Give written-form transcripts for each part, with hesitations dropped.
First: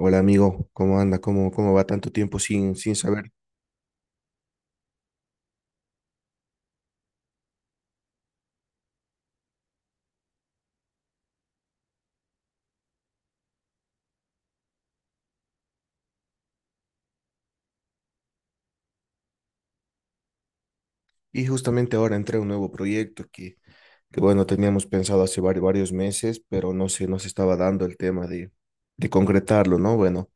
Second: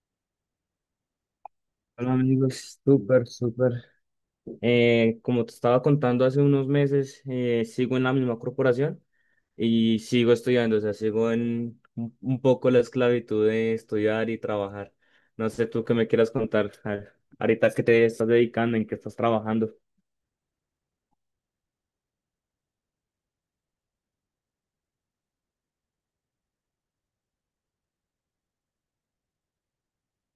Hola amigo, ¿cómo anda? ¿Cómo va tanto Hola tiempo sin, amigos, sin súper, saber? súper. Como te estaba contando hace unos meses, sigo en la misma corporación y sigo estudiando, o sea, sigo en un poco la esclavitud de estudiar y trabajar. No sé tú qué me quieras contar, ahorita qué te estás dedicando, en qué estás trabajando. Y justamente ahora entré a un nuevo proyecto que bueno, teníamos pensado hace varios meses, pero no se estaba dando el tema de concretarlo, ¿no? Bueno,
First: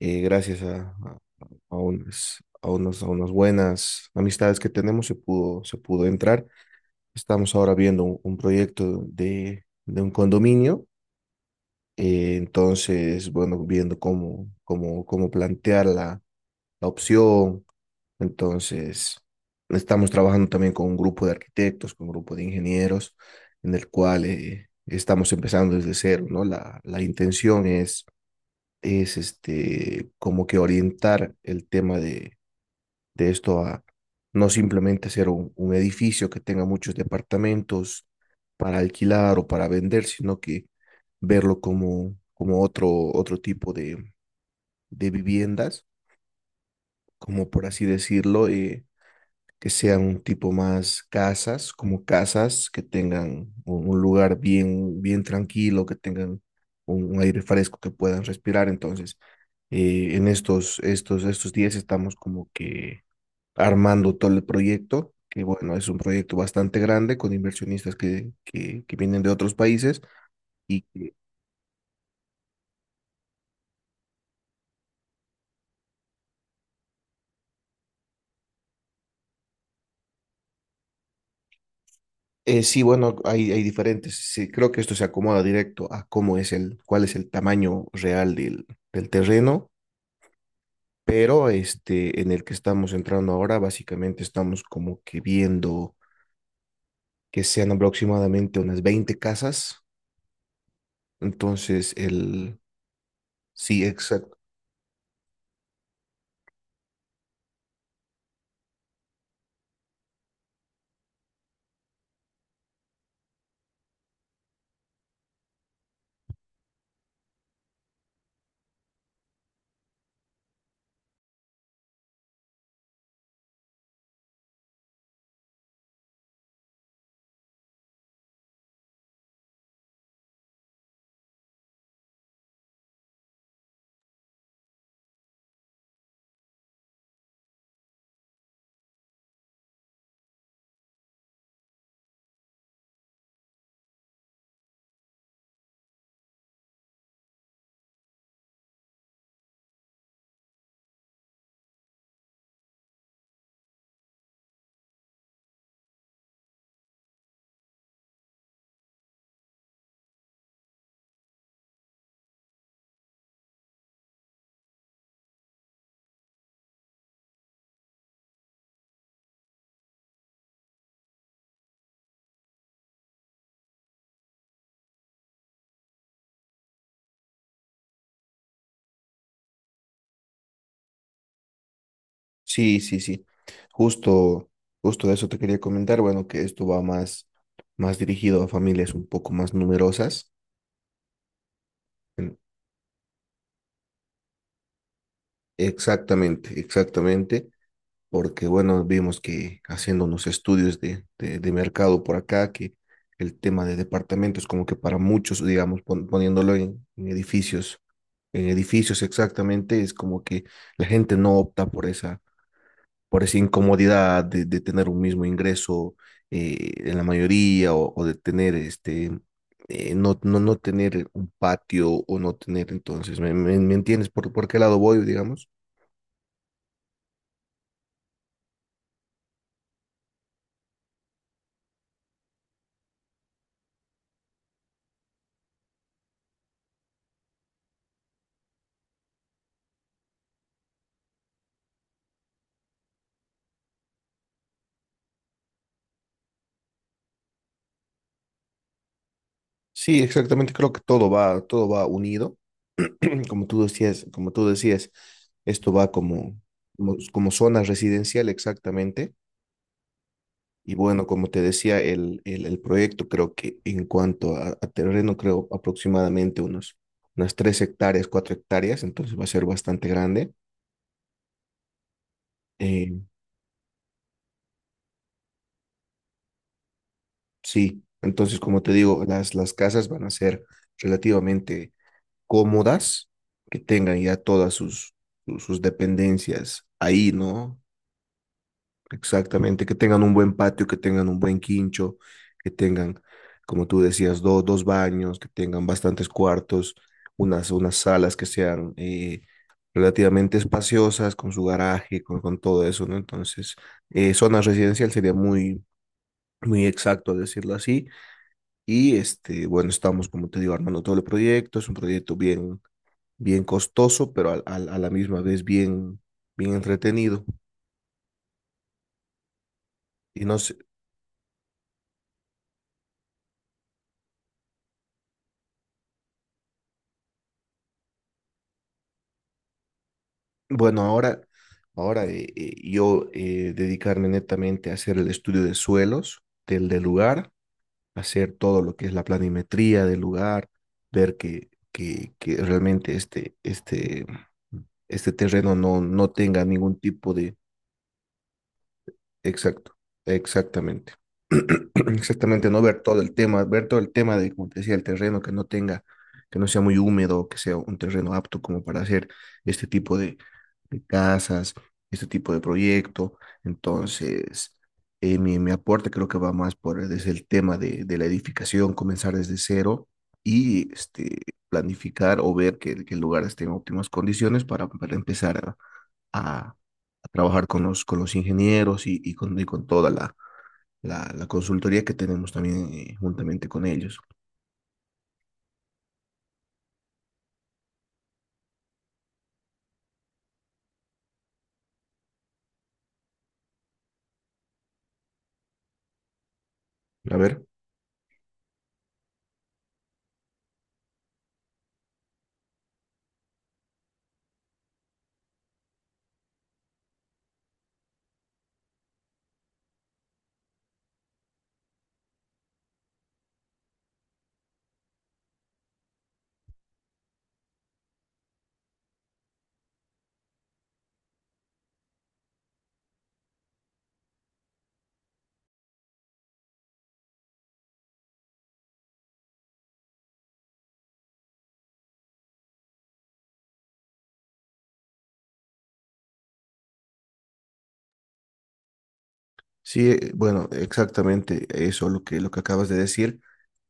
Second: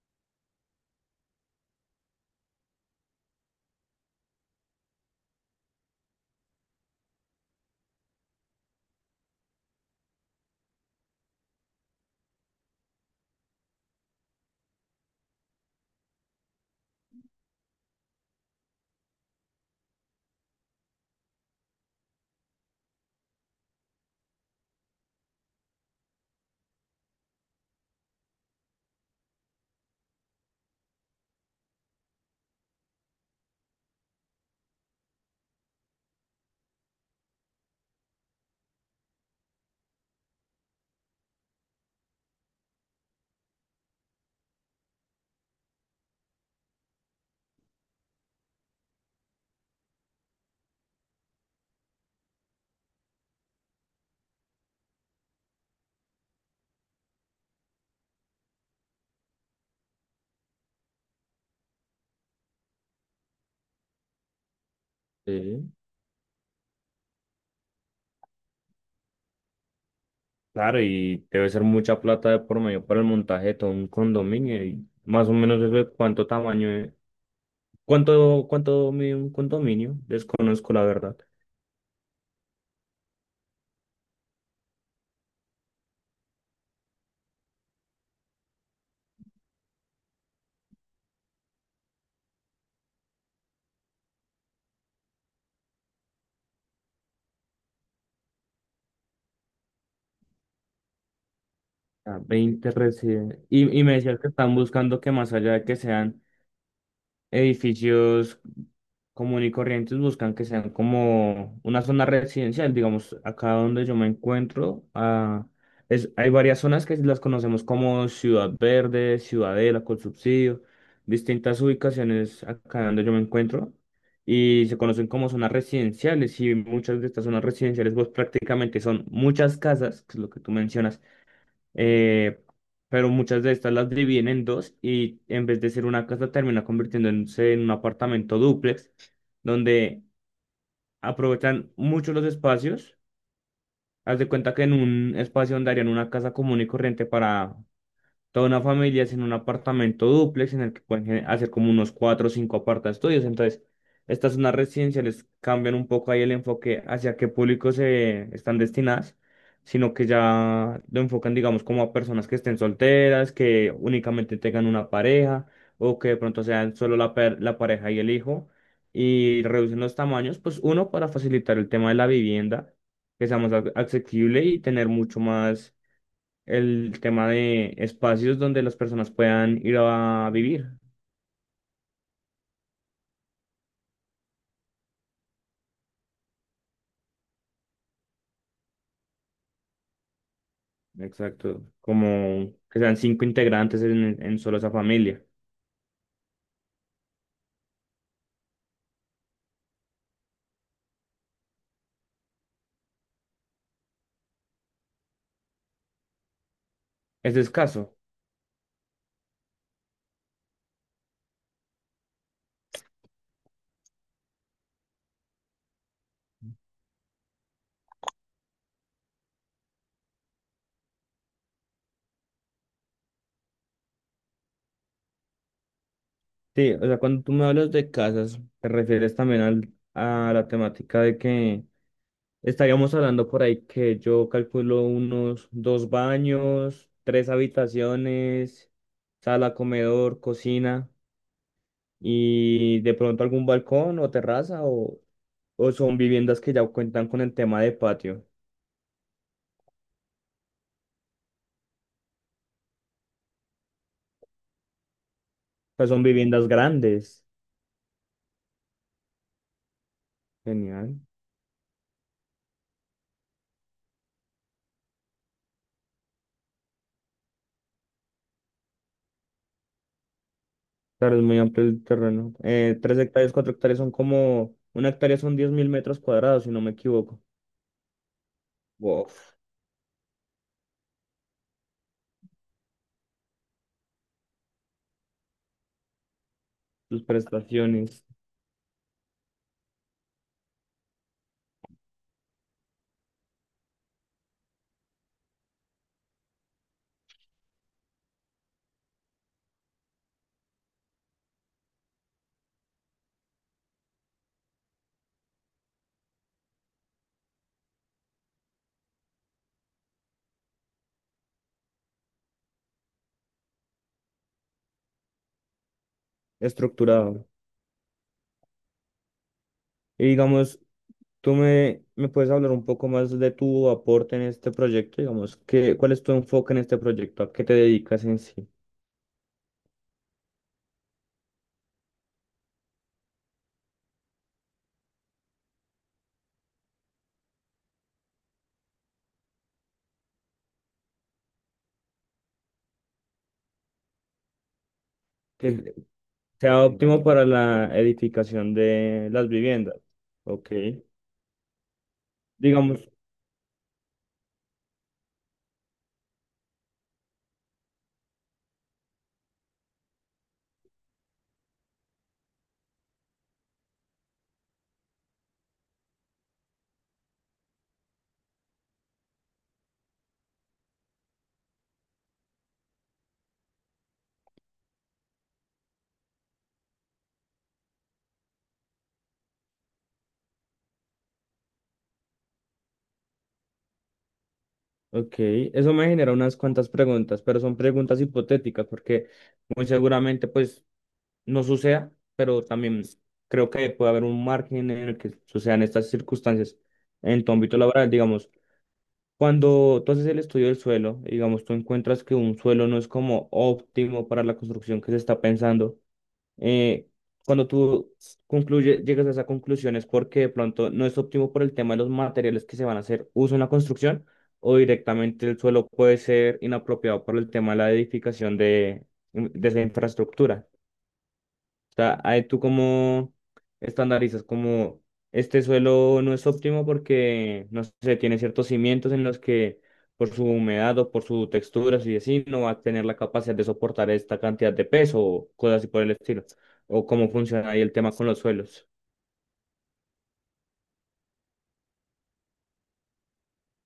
gracias a unas, a unos, a unas buenas amistades que tenemos se pudo entrar. Estamos ahora viendo un proyecto de un condominio. Entonces, bueno, viendo cómo plantear la opción. Entonces, estamos trabajando también con un grupo de arquitectos, con un grupo de ingenieros, en el cual estamos empezando desde cero, ¿no? La intención es como que orientar el tema de esto a no simplemente hacer un edificio que tenga muchos departamentos para alquilar o para vender, sino que verlo como otro tipo de viviendas, como por así decirlo. Que sean un tipo más casas, como casas que tengan un lugar bien tranquilo, que tengan un aire fresco que puedan respirar. Entonces, estos días estamos como que armando todo el proyecto, que Sí, bueno, es un proyecto bastante grande con inversionistas que vienen de otros países claro, y que y debe ser mucha plata de por medio para el montaje de todo un condominio y más o menos eso de cuánto tamaño, cuánto mide un condominio, desconozco la verdad. Sí, bueno, hay diferentes. Sí, creo que esto se acomoda directo a cómo es el, cuál es el tamaño real del terreno, pero este en el que estamos entrando ahora, básicamente estamos como que viendo que sean aproximadamente unas 20 casas. Entonces, Ah, el 20 residentes. Y sí, me decías que exacto. están buscando que más allá de que sean edificios común y corrientes, buscan que sean como una zona residencial. Digamos, acá donde yo me encuentro, ah, hay varias zonas que las conocemos como Ciudad Verde, Ciudadela, con subsidio, distintas ubicaciones acá donde yo me encuentro. Y se conocen como zonas residenciales y muchas de estas zonas residenciales pues prácticamente son muchas casas, que es lo que tú mencionas, eh, pero muchas de estas las dividen en dos y en vez de ser una casa termina convirtiéndose en un apartamento dúplex, donde aprovechan mucho los espacios. Haz de cuenta que en un espacio donde harían una casa común y corriente para toda una familia es en un apartamento dúplex en el que pueden hacer como unos cuatro o cinco aparta estudios. Entonces, estas zonas residenciales cambian un poco ahí el enfoque hacia qué público se están destinadas, sino que ya lo enfocan, digamos, como a personas que estén solteras, que únicamente tengan una pareja o que de pronto sean solo la pareja y el hijo. Y reducen los tamaños, pues uno, para facilitar el tema de la vivienda, que sea más asequible y tener mucho más el tema de espacios donde las personas puedan ir a vivir. Sí, sí, sí. Justo, Justo eso te quería comentar. Bueno, que esto va más dirigido a familias un poco más numerosas. Exacto. En- Como que sean cinco integrantes en solo esa familia. Exactamente, exactamente. Porque bueno, vimos que haciendo unos estudios de mercado por acá, que el tema de departamentos como que para muchos, digamos, poniéndolo en, Es escaso. en edificios exactamente, es como que la gente no opta por por esa incomodidad de tener un mismo ingreso, en la mayoría, o de tener no tener un patio o no tener. Entonces, me entiendes por qué lado voy, digamos? Sí, o sea, cuando tú me hablas de casas, te refieres también a la temática de que estaríamos hablando por ahí que yo calculo unos dos baños, tres habitaciones, sala, comedor, cocina. Y de pronto algún balcón o terraza o son viviendas que ya cuentan con el tema de patio. Sí, exactamente, creo que todo va unido. Como tú decías, esto Pues va son viviendas grandes. como zona residencial, exactamente. Y Genial. bueno, como te decía, el proyecto creo que en cuanto a terreno, creo aproximadamente unas 3 hectáreas, 4 hectáreas, entonces va a ser bastante grande. Claro, es muy amplio el terreno. Eh, 3 hectáreas, 4 hectáreas son como, una hectárea son 10.000 metros cuadrados, si no me equivoco. sí, entonces como te digo, Wow, las casas van a ser relativamente cómodas, que tengan ya todas sus dependencias sus ahí, ¿no? prestaciones, Exactamente, que tengan un buen patio, que tengan un buen quincho, que tengan, como tú decías, dos baños, que tengan bastantes cuartos, unas salas que sean relativamente espaciosas, con su garaje, con todo eso, ¿no? Entonces, zona residencial sería muy exacto decirlo así. Y este, bueno, estamos, como te digo, armando todo el proyecto, es un proyecto bien costoso, pero la misma vez bien entretenido. estructurado. Y Y no sé, digamos, tú me puedes hablar un poco más de tu aporte en este proyecto, digamos, cuál es tu enfoque en este proyecto? ¿A qué te dedicas en sí? bueno, ahora, ahora yo dedicarme netamente a hacer el estudio de suelos del lugar, hacer todo lo que es la planimetría del lugar, ver que realmente este terreno ¿Qué- no tenga sea ningún óptimo tipo para de. la edificación de las Exacto, viviendas. Ok. exactamente. Exactamente, no Digamos, ver todo el tema, ver todo el tema de, como te decía, el terreno que no tenga, que no sea muy húmedo, que sea un terreno apto como para hacer este tipo de casas, este tipo de proyecto. Entonces, mi aporte creo que va más por desde el tema de la edificación, comenzar desde cero y este, planificar o ver que el lugar esté en óptimas condiciones para empezar a trabajar con con los ingenieros y con toda la consultoría que tenemos también juntamente con ellos. ok, eso me genera unas cuantas preguntas, pero son preguntas hipotéticas porque muy seguramente pues no suceda, pero también creo que puede haber un margen en el que sucedan estas circunstancias A en tu ver, ámbito laboral, digamos. Cuando tú haces el estudio del suelo, digamos, tú encuentras que un suelo no es como óptimo para la construcción que se está pensando, eh, cuando tú concluye, llegas a esa conclusión es porque de pronto no es óptimo por el tema de los materiales que se van a hacer uso en la construcción o directamente el suelo puede ser inapropiado por el tema de la edificación de esa infraestructura sea, ahí tú como estandarizas como este suelo no es óptimo porque, no sé, tiene ciertos cimientos en los que por su humedad o por su textura, si así, no va a tener la capacidad de soportar esta cantidad de peso o cosas así por el estilo. O cómo funciona ahí el tema con los suelos. sí, bueno, exactamente eso lo lo que acabas de decir,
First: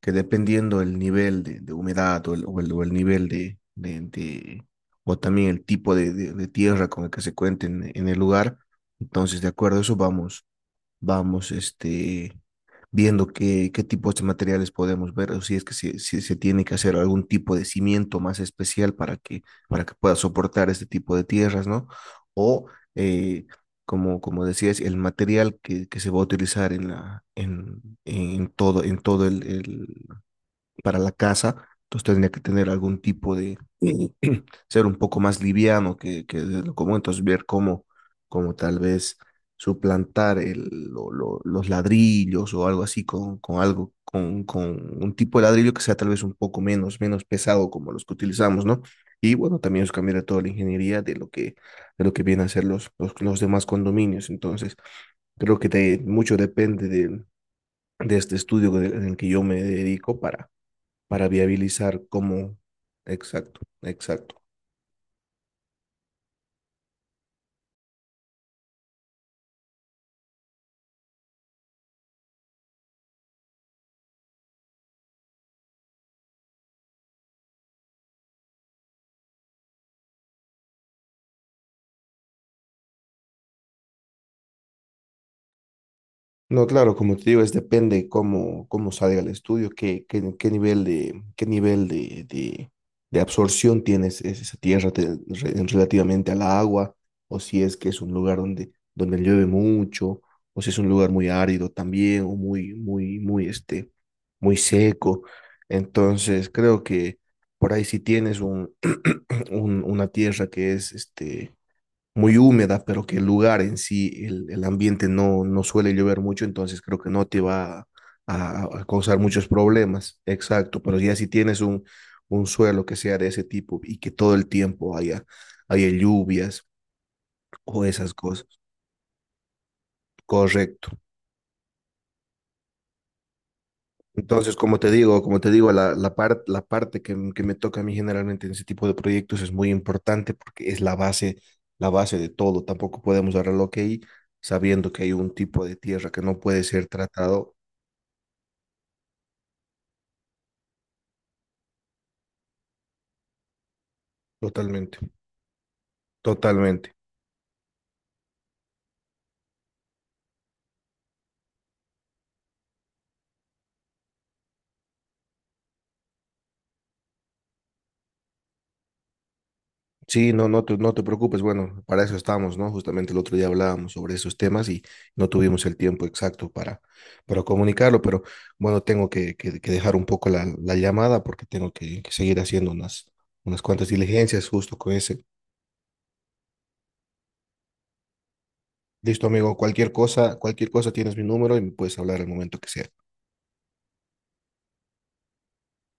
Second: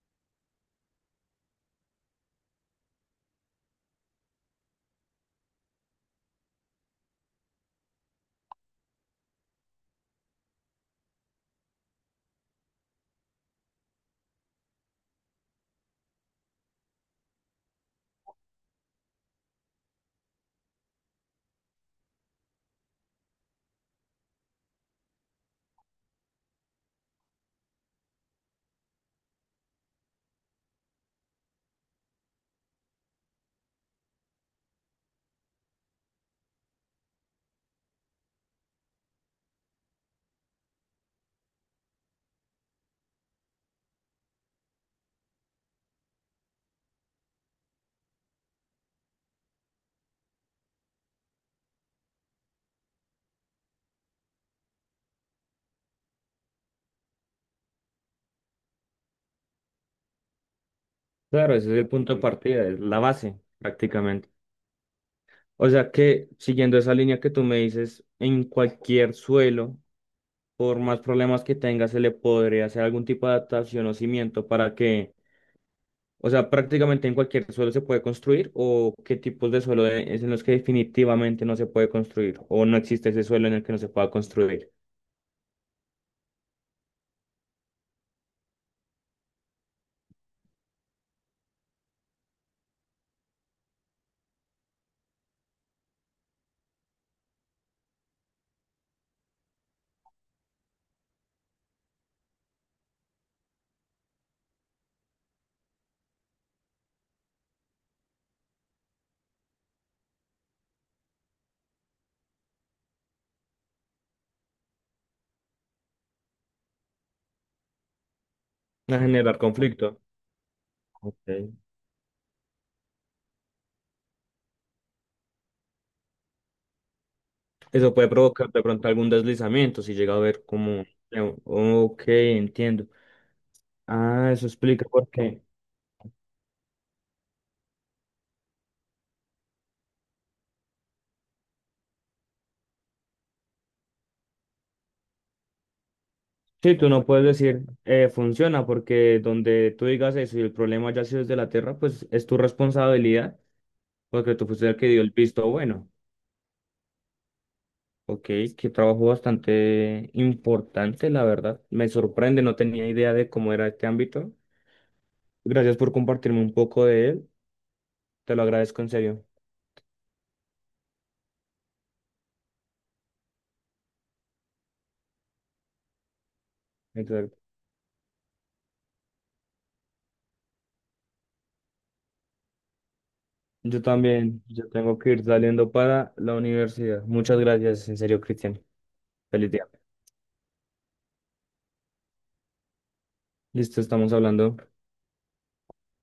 que dependiendo el nivel de humedad o el nivel o también el tipo de tierra con el que se cuente en el lugar, entonces de acuerdo a eso vamos, viendo qué, qué tipos de materiales podemos ver, o si es si se tiene que hacer algún tipo de cimiento más especial para que pueda soportar este tipo de tierras, ¿no? O, eh, como decías, el material que se va a utilizar en en todo para la casa, entonces tendría que tener algún tipo de, ser un poco más liviano que de lo común. Entonces ver cómo tal vez suplantar los ladrillos o algo así con algo, con un tipo de ladrillo que sea tal vez un poco menos pesado como los que utilizamos, ¿no? Y bueno, también es cambiar toda la ingeniería de lo de lo que vienen a ser los demás condominios. Entonces creo que mucho depende de este estudio en el que yo me dedico para Claro, ese es el viabilizar punto de cómo, partida, es la base exacto, prácticamente. exacto. O sea que siguiendo esa línea que tú me dices, en cualquier suelo, por más problemas que tenga, se le podría hacer algún tipo de adaptación o cimiento para que o sea, prácticamente en cualquier suelo se puede construir o qué tipos de suelo es en los que definitivamente no se puede construir o no existe ese suelo en el que no se pueda construir. No, claro, como te digo, es depende cómo salga el estudio, qué nivel de absorción tiene es esa tierra en relativamente al agua, o si es que es un lugar donde llueve mucho, o si es un lugar muy árido también, o muy, este, muy seco. Entonces, creo que por ahí si tienes un, una tierra que es muy húmeda, pero que el lugar en sí, el ambiente no suele llover mucho, entonces creo que no te va a A causar generar muchos conflicto. problemas. Exacto, pero ya si Ok. tienes un suelo que sea de ese tipo y que todo el tiempo haya lluvias o Eso puede esas cosas, provocar de pronto algún deslizamiento si llega a haber como... correcto. Ok, entiendo. Ah, eso Entonces, explica por como qué. te digo, la parte que, que me toca a mí generalmente en ese tipo de proyectos es muy importante porque es la base de todo. Tampoco podemos dar al ok sabiendo que hay un tipo de tierra que no puede Sí, ser tú no puedes tratado, decir funciona porque donde tú digas eso y el problema ya ha sido desde la tierra, pues es tu responsabilidad porque tú fuiste el que totalmente, dio el visto bueno. totalmente. Ok, qué trabajo bastante importante, la verdad. Me sorprende, no tenía idea de cómo era este ámbito. Gracias por compartirme un poco de él. Te lo agradezco en serio. Sí, no te no te preocupes. Bueno, para eso estamos, ¿no? Justamente el otro día hablábamos sobre esos temas y no tuvimos el tiempo exacto Exacto. para comunicarlo, pero bueno, tengo que dejar un poco la llamada porque tengo que seguir haciendo unas, unas Yo cuantas también, diligencias yo justo con tengo que ir ese. saliendo para la universidad. Muchas gracias, en serio, Cristian. Listo, Feliz amigo, día. Cualquier cosa tienes mi número y me puedes hablar al momento que sea. Listo, estamos hablando.